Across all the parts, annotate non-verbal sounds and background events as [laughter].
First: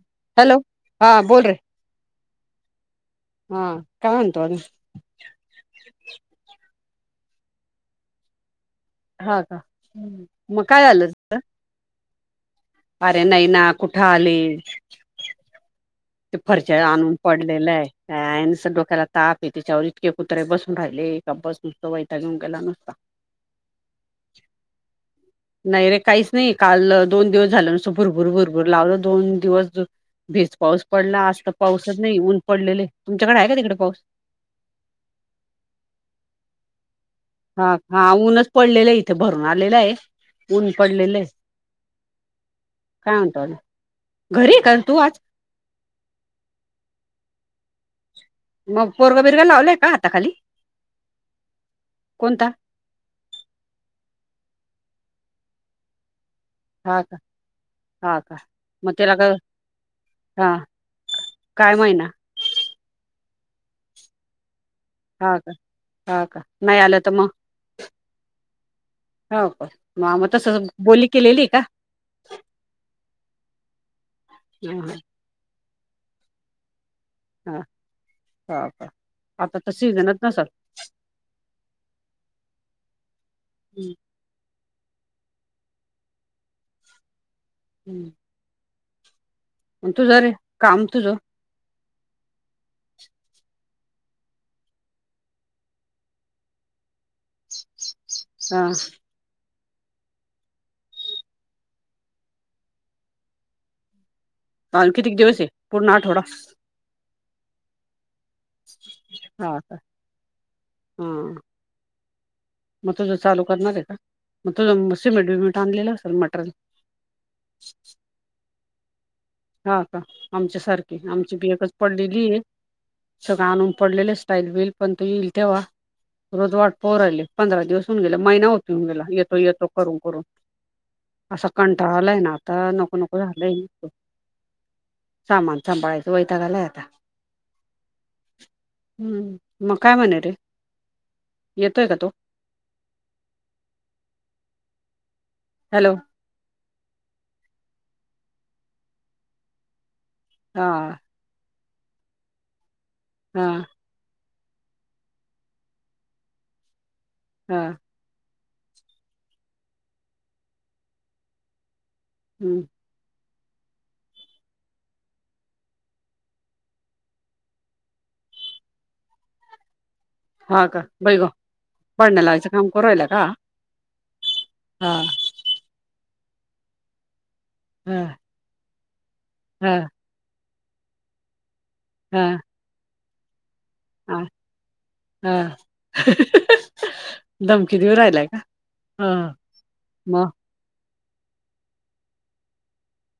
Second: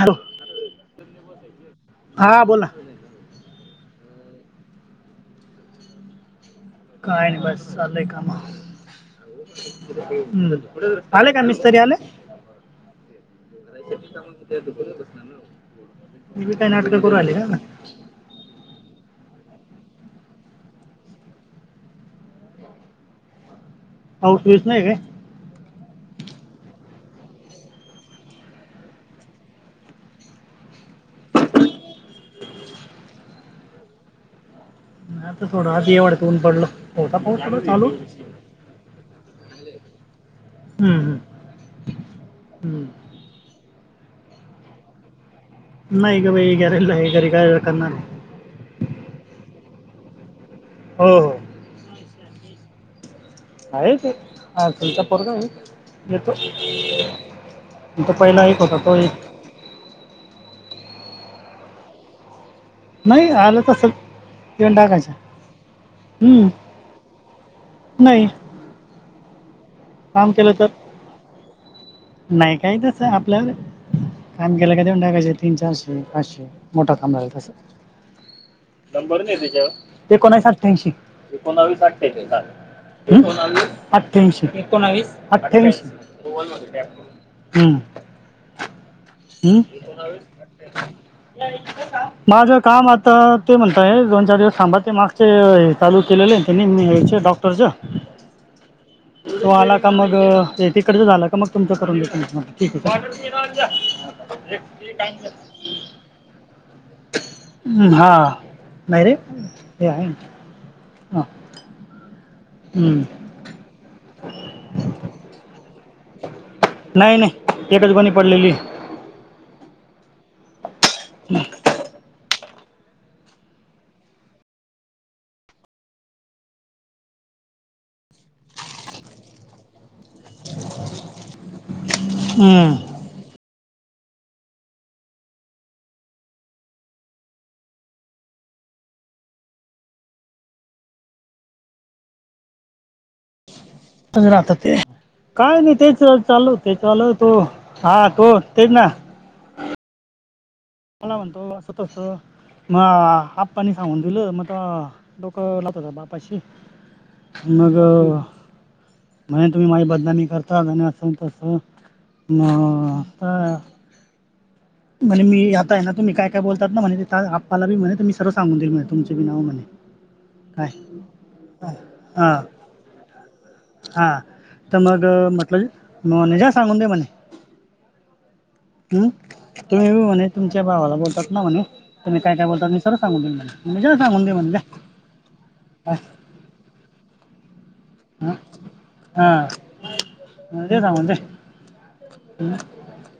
Hello hello हां बोल रे हा बोला. हा काय म्हणतो अजून काय नाही बस चाललंय कामाले हा का मग काय झालं आले का मिस्त्री? मिस्त्री आले? अरे नाही ना कुठं आले? ते मी बी काय फरश्या नाटकं आणून करू आले का पडलेलं आहे. काय नुसता डोक्याला ताप आहे त्याच्यावर इतके कुत्रे बसून राहिलेका बस नसत वैताग येऊन गेला नसता. पाऊस बिऊस नाही काय? नाही रे काहीच नाही, काल दोन दिवस झालं नुसतं भुरभुर- भुरभूर लावलं दोन दिवस. भेज पाऊस पडला आज तर पाऊसच नाही ऊन पडलेले तुमच्याकडे आहे का तिकडे पाऊस? मग आज थोडं ऊन पडलं. हो. हा -हा ऊनच पडलेलं आहे. इथे भरून आलेलं आहे ऊन हम्म, पडलेलं हम्म, आहे. हम्म. काय म्हणतो आणि ना घरी आहे का तू आज? नाही ग बाई गॅरेजला आहे घरी काय करणार आहे? मग पोरग बिरगा लावलाय का आता हाता खाली? हो-हो कोणता? आहे ते हा त्यांचा पोरगा आहे. म त हा का तर हा का पहिला एक होता मग तो त्याला एक का हा काय महिना? नाही, आलं तसं इन टाकायचं. हा का, हा का? हम्म नाही आलं तर मग? नाही हो का माम काम तस केलं तर बोली केलेली का? नाही, काही तसं आपल्या काम केलं काय, हा देऊन टाकायचं तीन-चार. पासे मोठं काम झाल्यावर. हा हा हो का नंबर नाही आता त्याच्यावर तर ते सीझनच नसल एकोणीस अथेन्सी. एकोणावीस अठ्ठेचाळीस एकोवीस हम्म, अठ्ठ्यांशी. एकोवीस अठ्ठवीस. हम्. हम्म. मग तुझं रे काम तुझं. माझं काम आता ते म्हणतंय, दोन-चार दिवस थांबा. ते मागचे हे चालू केलेले आहेत, त्यांचे डॉक्टर. तुळजा हा. तो आला का मग? अटिकडचं झालं का मग? तुमचं करून द्या, ठीक आहे. पालखी किती दिवस द्यायची आहे? पूर्ण आठवडा? हा नाहीरे हे आहे. हा. हम. मग हम्म. तुझं चालू करणार आहे का? मग तुझं सीमिट-बिमिट आणलेलं असेल मटर. नाही, नाही, तेच बंद पडलेलं. हा का, आमच्यासारखी आमची भियकच पडलेली आहे. सगळं आणून पडलेलं, स्टाईल-बिल पण तू येईल तेव्हा. रोज वाट पाहिली, पंधरा दिवस होऊन गेले. महिना होत आला, येतो-येतो करून करून. असं कंटाळलाय ना आता, हम्म. नको नको झालंय. सामान सांभाळायचं वैताकालय आता. हम्म, मग काय म्हणे रे? येतोय का तो? राहता ते काय नाही, हॅलो तेच चालू. ते चालतं हा, तो तेच ना. हा. [unintelligible] मला बो असतो म हा आपण सांगून दिलं मग डोकं लात हो बापाशी. हा मग म्हणे, तुम्ही माझी बदनामी करता आणि असं तसं. ह हम्म म्ह [unintelligible] आणि मी ना, तुम्ही काय काय बोलतात ना, म्हणे आप्पाला बी म्हटलं, मी सगळं सांगून देईन, म्हणे तुमचं बी नाव म्हणे. हा काय का, बैग पडण्यालाचं काम करूयला का? हा, तर हा मग म्हटलं, मग ज्या सांगून दे, म्हणे. हा. हं, हा तुम्ही म्हणे तुमच्या भावाला बोलतात ना, म्हणे, तुम्ही हा काय काय बोलतात मी सगळं सांगूदीन मनलं. म्हणजे ना, सांगून हा दे म्हणले. हा. धमकी देऊ राहिलाय का हं? म्हणजे राहुंडे.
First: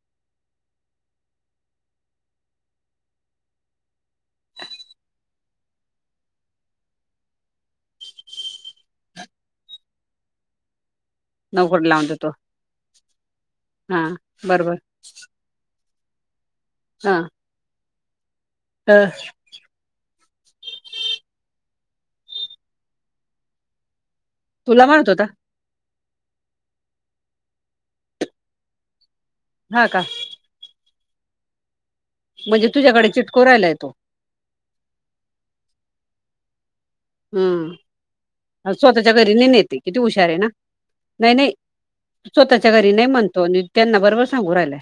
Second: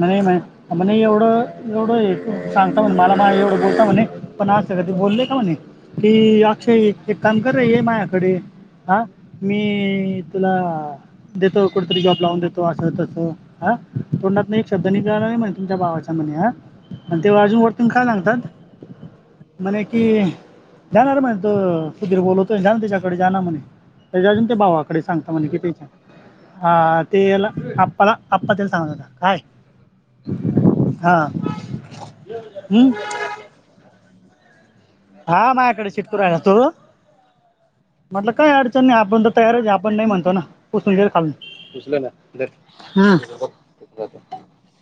नाही माहित. म्हणे, एवढं-एवढं सांगता म्हण मला, एवढं बोलता म्हणे, पण असं कधी बोलले का म्हणे? की अक्षय, एक काम कर, ये मायकडे. आ मी तुला देतो कुठेतरी जॉब लावून देतो, असं तसं. हा, तोंडातन एक शब्द निघला नाही, म्हणे तुमच्या भावाच्या [unintelligible] हा. तेव्हा अजून [unintelligible] [unintelligible] म्हणे कि, जाणार म्हणे तो सुधीर बोलतो जा न त्याच्याकडे, जा ना म्हण त्याच्या अजून ते तुला भावाकडे म्हणत होता सांगता म्हणजे की, त्याच्या अं ते याला आप्पाला आप्पा ते सांगणार का काय? हा, का? हा. म्हणजे हम्म? तुझ्याकडे चिटको राहायला तो. हा, माझ्याकडे चिटकू राहयला तो. हम्म. म्हटलं काय अडचण नाही, स्वतःच्या आपण तर घरी तयारचे नेते आपण किती नाही हुशार म्हणतो आहे ना नाही नाही [unintelligible] स्वतःच्या घरी नाही हम्म. म्हणतो आणि त्यांना बरोबर सांगू राहिलाय.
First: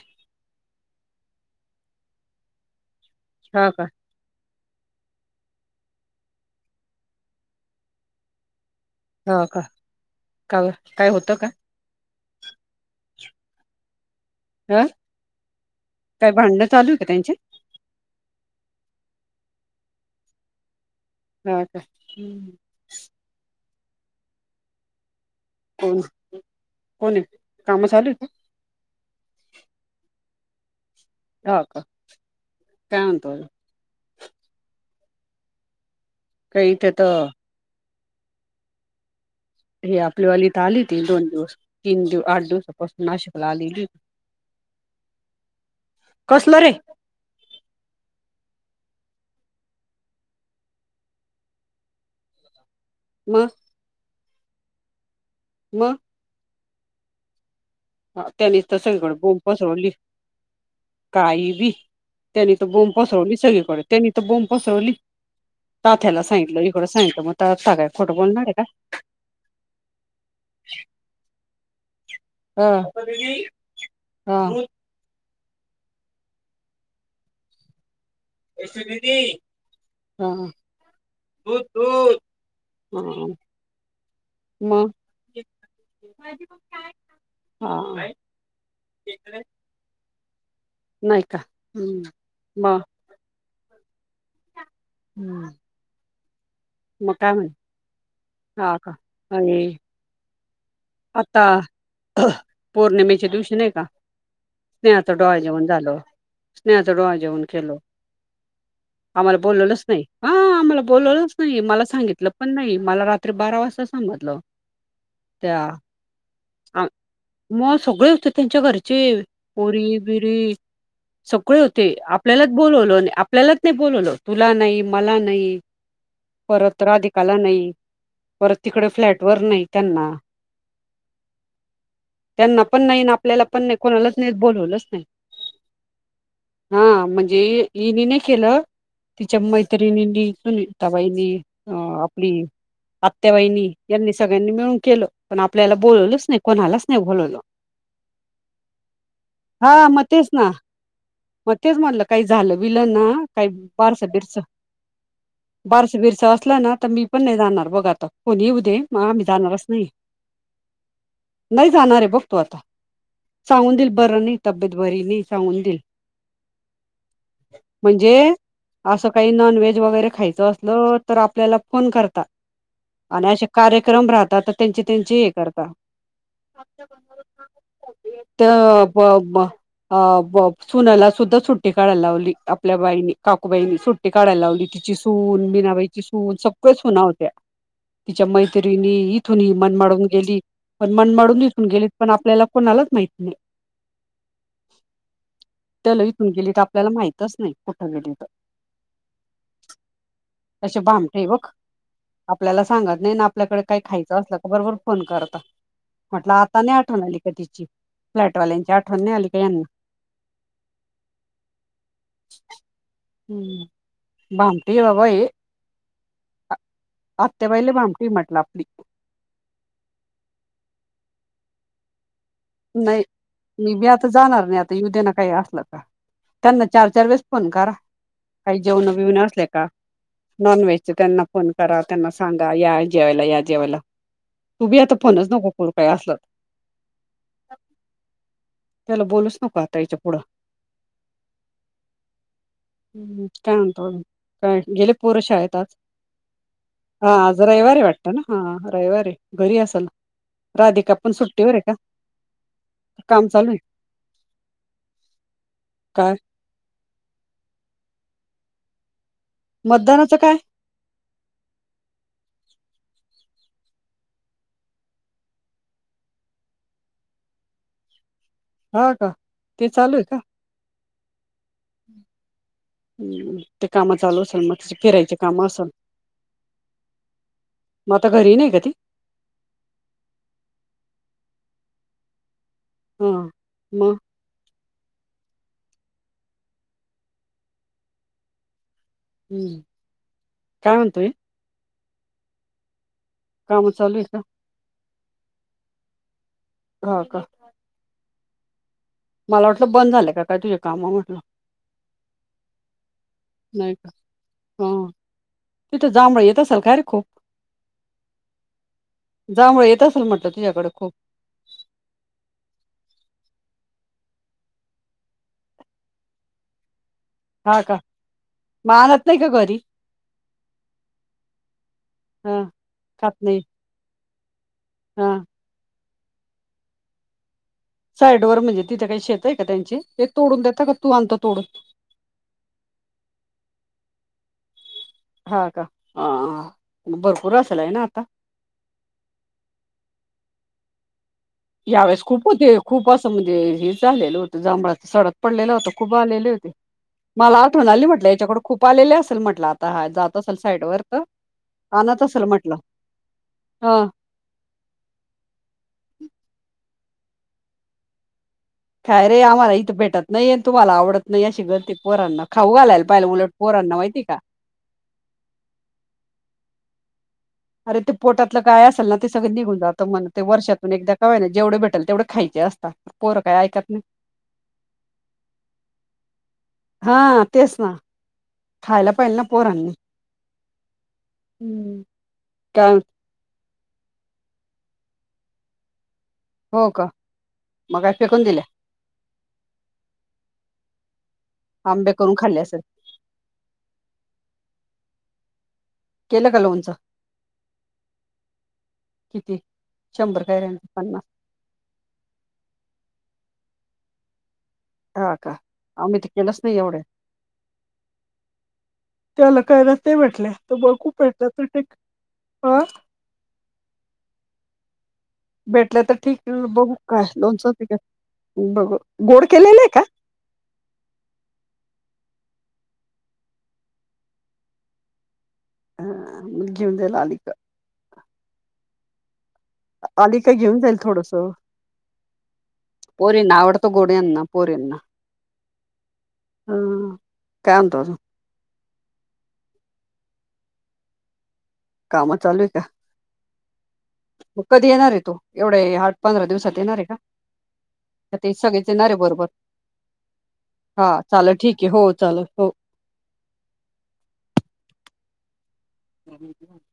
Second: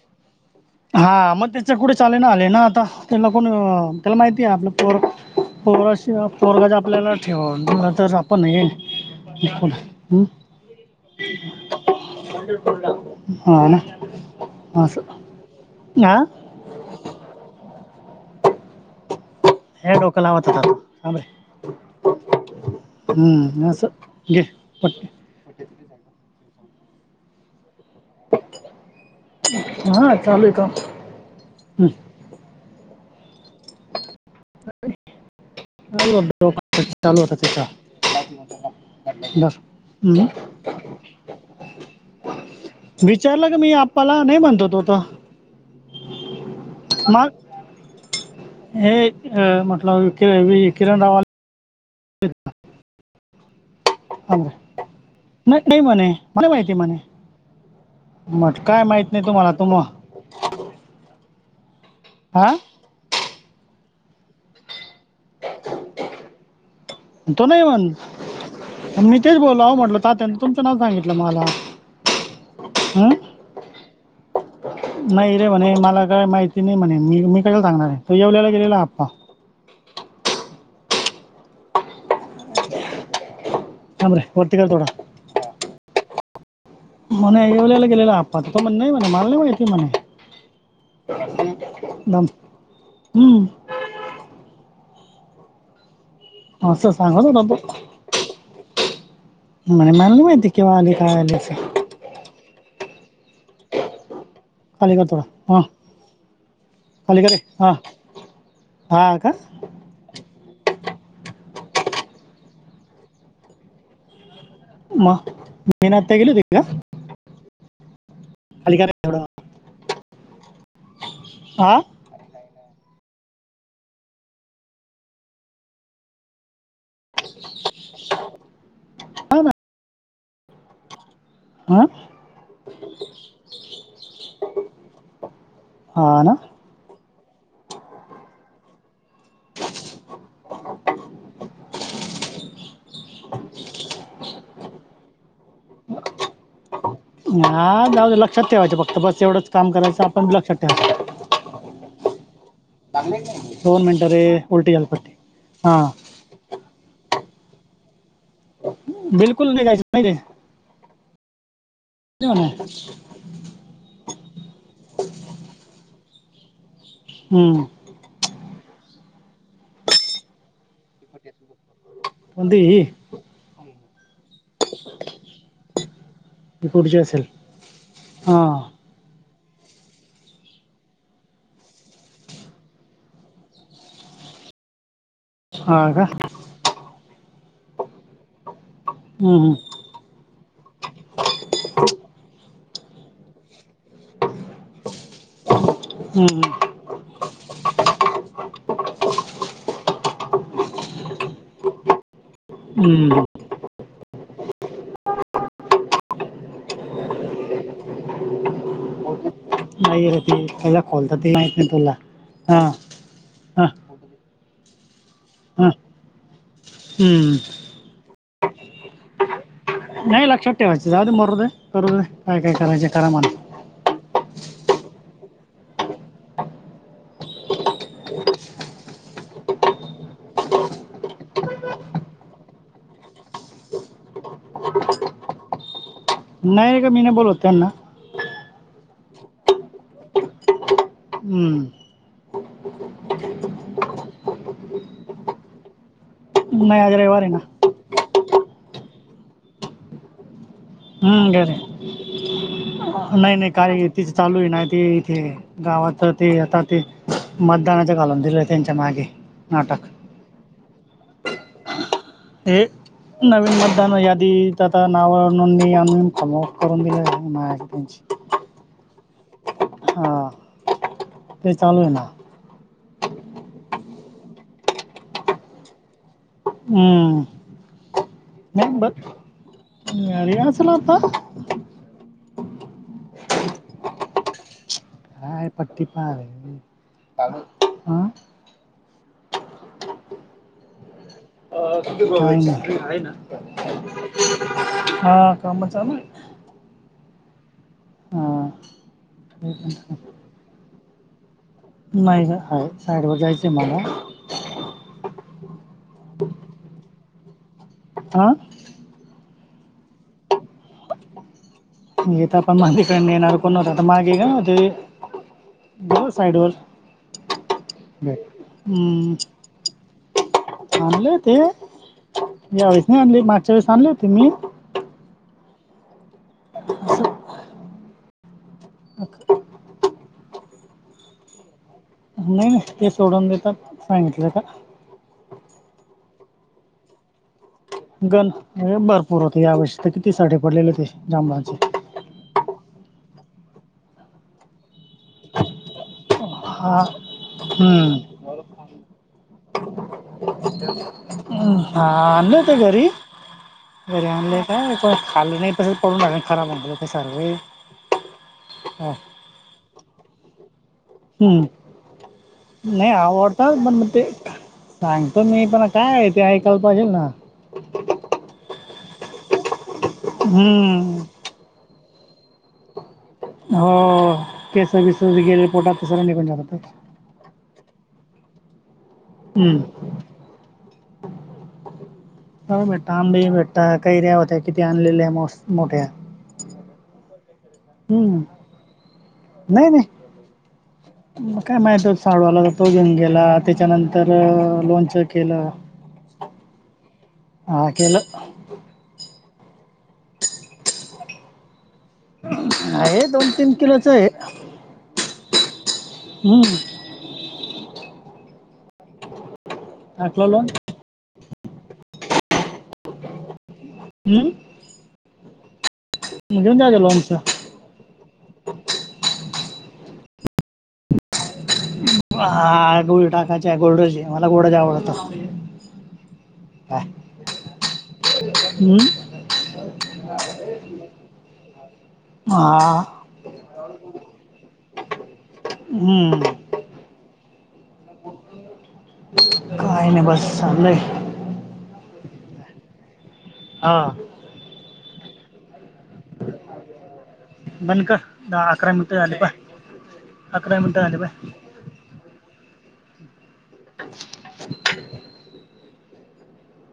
हा, मग त्याच्या कुठे चालेना आले ना आता, त्यांना कोण हा का त्याला माहिती आहे, आपलं पोर पोराशीवाय पोरगं जे आपल्याला ठेव हा का [unintelligible] का बरं? काय होतं का [unintelligible] हा [unintelligible] [unintelligible] चालू आहे का त्यांच? हा का [unintelligible] हम्म. [unintelligible] कोण, कोण आहे? काम चालू आहे का? हा, चालू आहे काम. हा का. हम्म. काय म्हणता अजून? काही इथे [unintelligible] चालू तर [unintelligible] त्याचा. [unintelligible] हे आपल्या वालीत आली ती, दोन दिवस, तीन दिव, आठ दिवस विचारलं का मी आप्पाला. नाही म्हणतो तो तर कसलं रे मग? [unintelligible] माहीत नाही मग म्हणे, मला माहिती म्हणे. ह म्हट त्यानी तर काय माहित सगळीकडे नाही बोंब तुम्हाला तुम पसरवली, काहीही हा त्यानी त बोंब पसरवली, सगळीकडे त्यानी तर बोंब पसरवली, तात्याला सांगितलं मग तो नाही म्हण [unintelligible] खोटं बोलणार आहे का? मी तेच बोलाव म्हटलं. तात्यानं तुमचं नाव सांगितलं मला. हं? होय, हा. नाही रे म्हणे, मला काय माहिती नाही म्हणे, मी मी कसं सांगणार. तो येवल्याला गेलेला आप्पा [unintelligible] [unintelligible] थांब रे वरती कर थोडा मग? म्हणे हा येवलेला गेलेला आप्पा, त म्हणे नाही म्हणे मला नाही माहिती म्हणे. नाही का हम्म मग [unintelligible] हम्म. आस सांगत होता तो. हा, का. [unintelligible] मला म्हणे नाही माहिती केव्हा आले. आता पौर्णिमेच्या दिवशी नाही का. खाली कर स्नेहाच थोडा डोहाळ हां जेऊन झाल. स्नेहाचा डोहाळ खाली करे जेवन केल. हां हा का आम्हाला बोलवलच नाही. हा आम्हाला बोलवलंच नाही. मला सांगितलं पण नाही मला रात्री बारा वाजता समजलं. म. त्या मग सगळे व्यव त्यांच्या खाली करे घरचे थोडं पोरी बिरी सगळे हा होते. आप ल्यालाच बोलवलो. आपल्यालाच नाही बोलवलो तुला नाही मला नाही. परत राधिकाला नाही. परत तिकडे फ्लॅट वर नाही त्यांना, आ. त्यांना पण नाही. ना आपल्याला पण नाही. कोणालाच नाही बोलवलच नाही. हा ना हा म्हणजे हेनी नाही केलं. तिच्या मैत्रिणींनी, सुनीताबाईनी अं आपली आत्याबाइनी यांनी सगळ्यांनी मिळून केलं. पण आपल्याला बोलवलच नाही. कोणालाच नाही बोलवल. हा जाऊ दे लक्षात ठेवायचं फक्त बस एवढंच काम हा मग करायचं आपण तेच बी ना. लक्षात ठेवायचं मग तेच म्हटलं काही झालं बीलं ना. काही दोन बारस मिनटं रे बिरस उलटी झाली पट्टी बारस हां बिरस असलं ना. तर मी पण नाही जाणार. बघ आता, फोन येऊदे. मग आम्ही बिलकुल जाणारच निघायचं नाही. रे नाही जाणार आहे बघ नाही तू आता. म्हणे. सांगून दिल बरं नाही. तब्येत बरी नाही सांगून देईल. हम्म. म्हणजे असं काही नॉनव्हेज वगैरे खायचं असल मग आपल्याला फोन करतात. कोणती ही आणि असे कार्यक्रम राहतात तर त्यांचे त्यांचे हे करतात. ही पुढची असेल हां त्या अबा अबा अ ब सुनला सुद्धा सुट्टी काढायला लावली. आपल्या बाईनी काकूबाईनी सुट्टी काढाय लावली. तिची सून, हा मीनाबाईची का सून, सगळ सुना होत्या तिच्या मैत्रिणी तेथून हम्म, मनमाडून गेली. पण मनमाडून दिसून गेलीत पण आपल्याला कोणालाच माहित नाही. चल इथून हम्म, गेली. तर आपल्याला माहितच नाही कुठं गेली तर, कसे भांडते बघ. आपल्याला सांगत नाही ना. हम्म. आपल्याकडे काय खायच असला का बरोबर फोन करता. म्हटलं आता नाही आठवण आली का तिची फ्लॅटवाल्यांची आठवण नाही आली. का यांना नाही. ते पहिला खोलतात ते माहीत नाही तुला हा. हा भांडते होय बाई. हा हम्म. आत्याबाई ला भांडते म्हटलं आपली. नाही लक्षात ठेवायंच. जाऊ दे. मरू दे. दे करू दे काय काय करायचे नाही करा म्हणा. मी बी आता जाणार नाही. आता येऊदे ना काही असलं का. त्यांना चार चार वेळेस फोन करा. काही जेवण बिवन असल्या का. नॉनव्हेज त्यांना फोन करा. त्यांना सांगा. या जेवायला या जेवायला. तू बी आता फोनच नको करू काही असलं तर, नाही का मी नाही बोलवत त्यांना त्याला बोलूच नको आता याच्या पुढं. हम्म. [inaudible] हम्म. काय म्हणतो आणि काय गेले पोर शाळेत आज? नाही हा रविवार आहे ना आज रविवारय वाटत ना हा रविवारे घरी असाल. राधिका पण हम्म, सुट्टीवर घरी आहे का? काम नाही नाही चालू आहे काही तीच चालूय ना ते इथे गावात काय ते आता ते मतदानाच घालून दिलं त्यांच्या मागे. नाटक मतदानाचं काय? हे नवीन मतदान यादीत आता नाव नोंदणी आणून [unintelligible] करून दिले म्हणायचं ते हा का ते चालूये हा का? ते चालू आहे ना. हम्म ते कामं चालू असल मग फिरायची कामं असल. हम्म मग आता घरी नाही का ती ब ग याय नसलं आता. हां म काय पट्टी [unintelligible] हां. हम् काय म्हणतोय? काय नाही. ना कामं चालू आहे का? हा काम चालूये. हा का. हा. मला वाटलं बंद झालंय का काय तुझे काम म्हटलं. नाही ना हाय साईड वर जायचंय मला. ह तिथं जांभळी येत असल का रे खूप? हां जांभळी येत असेल म्हटलं तुझ्याकडे खूप. येता [unintelligible] मिळणार कुणाला [unintelligible] बघू साईड वर हा का मग आणत हम्म नाही का घरी आणले होते हा यावेेळेस नाही आणले मागच्या वेळेस आणले होते मी. हां. असं साईड वर म्हणजे तिथे काही शेत आहे का त्यांचे ते तोडून देता का तू आणतो तोडून? नाही नाही ते सोडून देतात सांगितलं का. हा का हा भरपूर असल हय ना आ पण भरपूर होते या वर्षी तर किती साडे पडलेले ते जांभळाचे. यावेळेस खूप होते खूप असं म्हणजे हे झालेलं होतं जांभळ सडक पडलेलं होत. खूप आलेले होते. हा मला आठवण आलीस हम्म म्हटलं याच्याकड खूप आलेले असेल म्हटलं आता हा जात असेल साईड व तर. हम्म हा आणत असेल आणले होते म्हटलं घरी ह घरी आणले. हं कोणी खाल्ले नाही तसेच पडून राहिले खराब होऊन जाते सर्वे काय रे आम्हाला इथं भेटत नाही आणि तुम्हाला आवडत नाही अशी हम्म. गत हाई पोरांना खाऊ घालायला नाही पाहिला उलट आवडतात पण पोरांना मग माहितीए ते का? सांगतो मी पण काय आहे ते ऐकायला पाहिजेल ना? अरे ते पोटातलं काय असेल ना ते सगळ निघून जातं म्हणं ते वर्षातून एकदा हम्म का होईना जेवढ भेटल तेवढ खायचे अस हो केसं बिस गेलेले पोटात ते सगळं निघून जात. हा तेच ना खायला पायेल ना हम्म. पोरांनी हम्म. ह काय भेटता आंबीही भेटता कैऱ्या होत्या किती आणलेल्या मस मोठ्या. हो का. मग काय हम्म फेकून दिल्या नाही-नाही. म काय मा आंबे तो करून साडू खाल्ले आला तर असेल. तो घेऊन गेला त्याच्यानंतर लोणचं केलं. केलं का लोणचं? हा केलं. किती शंभर कैऱ्याच की पन्नास? आहे दोन तीन किलोच आहे. हा का आम्ही त केलंच हम्म नाही एवढ्यात त्याला काय ते टाकलं भेटले लोण त ब खूप भेटलं तर ठीक ह. हम्म. भेटल्या तर ठीक घेऊन बघू जायचं काय लोणचं लोणच बघू गोड केलेले आहे का? हा गोळी टाकाचे गोडची मला गोडज आवडतात. हा मु घेऊन जाईल आली का. हम्म. आली काय घेऊन जाईल थोडसं. हा पोरींना आवडत गोड यांना पोरीना. हम्म ह काय म्हणतो अजून. काही नाही बस चालय. काम चालूय आहे का? हा. मग कधी येणार आहे तो एवढं ह्या पंधरा दिवसात येणार आहे बंद कर का ते दहा सगळेच अकरा येणारे मिनिटं झाले बरोबर. पाय अकरा मिनिट झाले पाहाय. झालं ठीक ये हो चाल हो. [inaudible] [inaudible]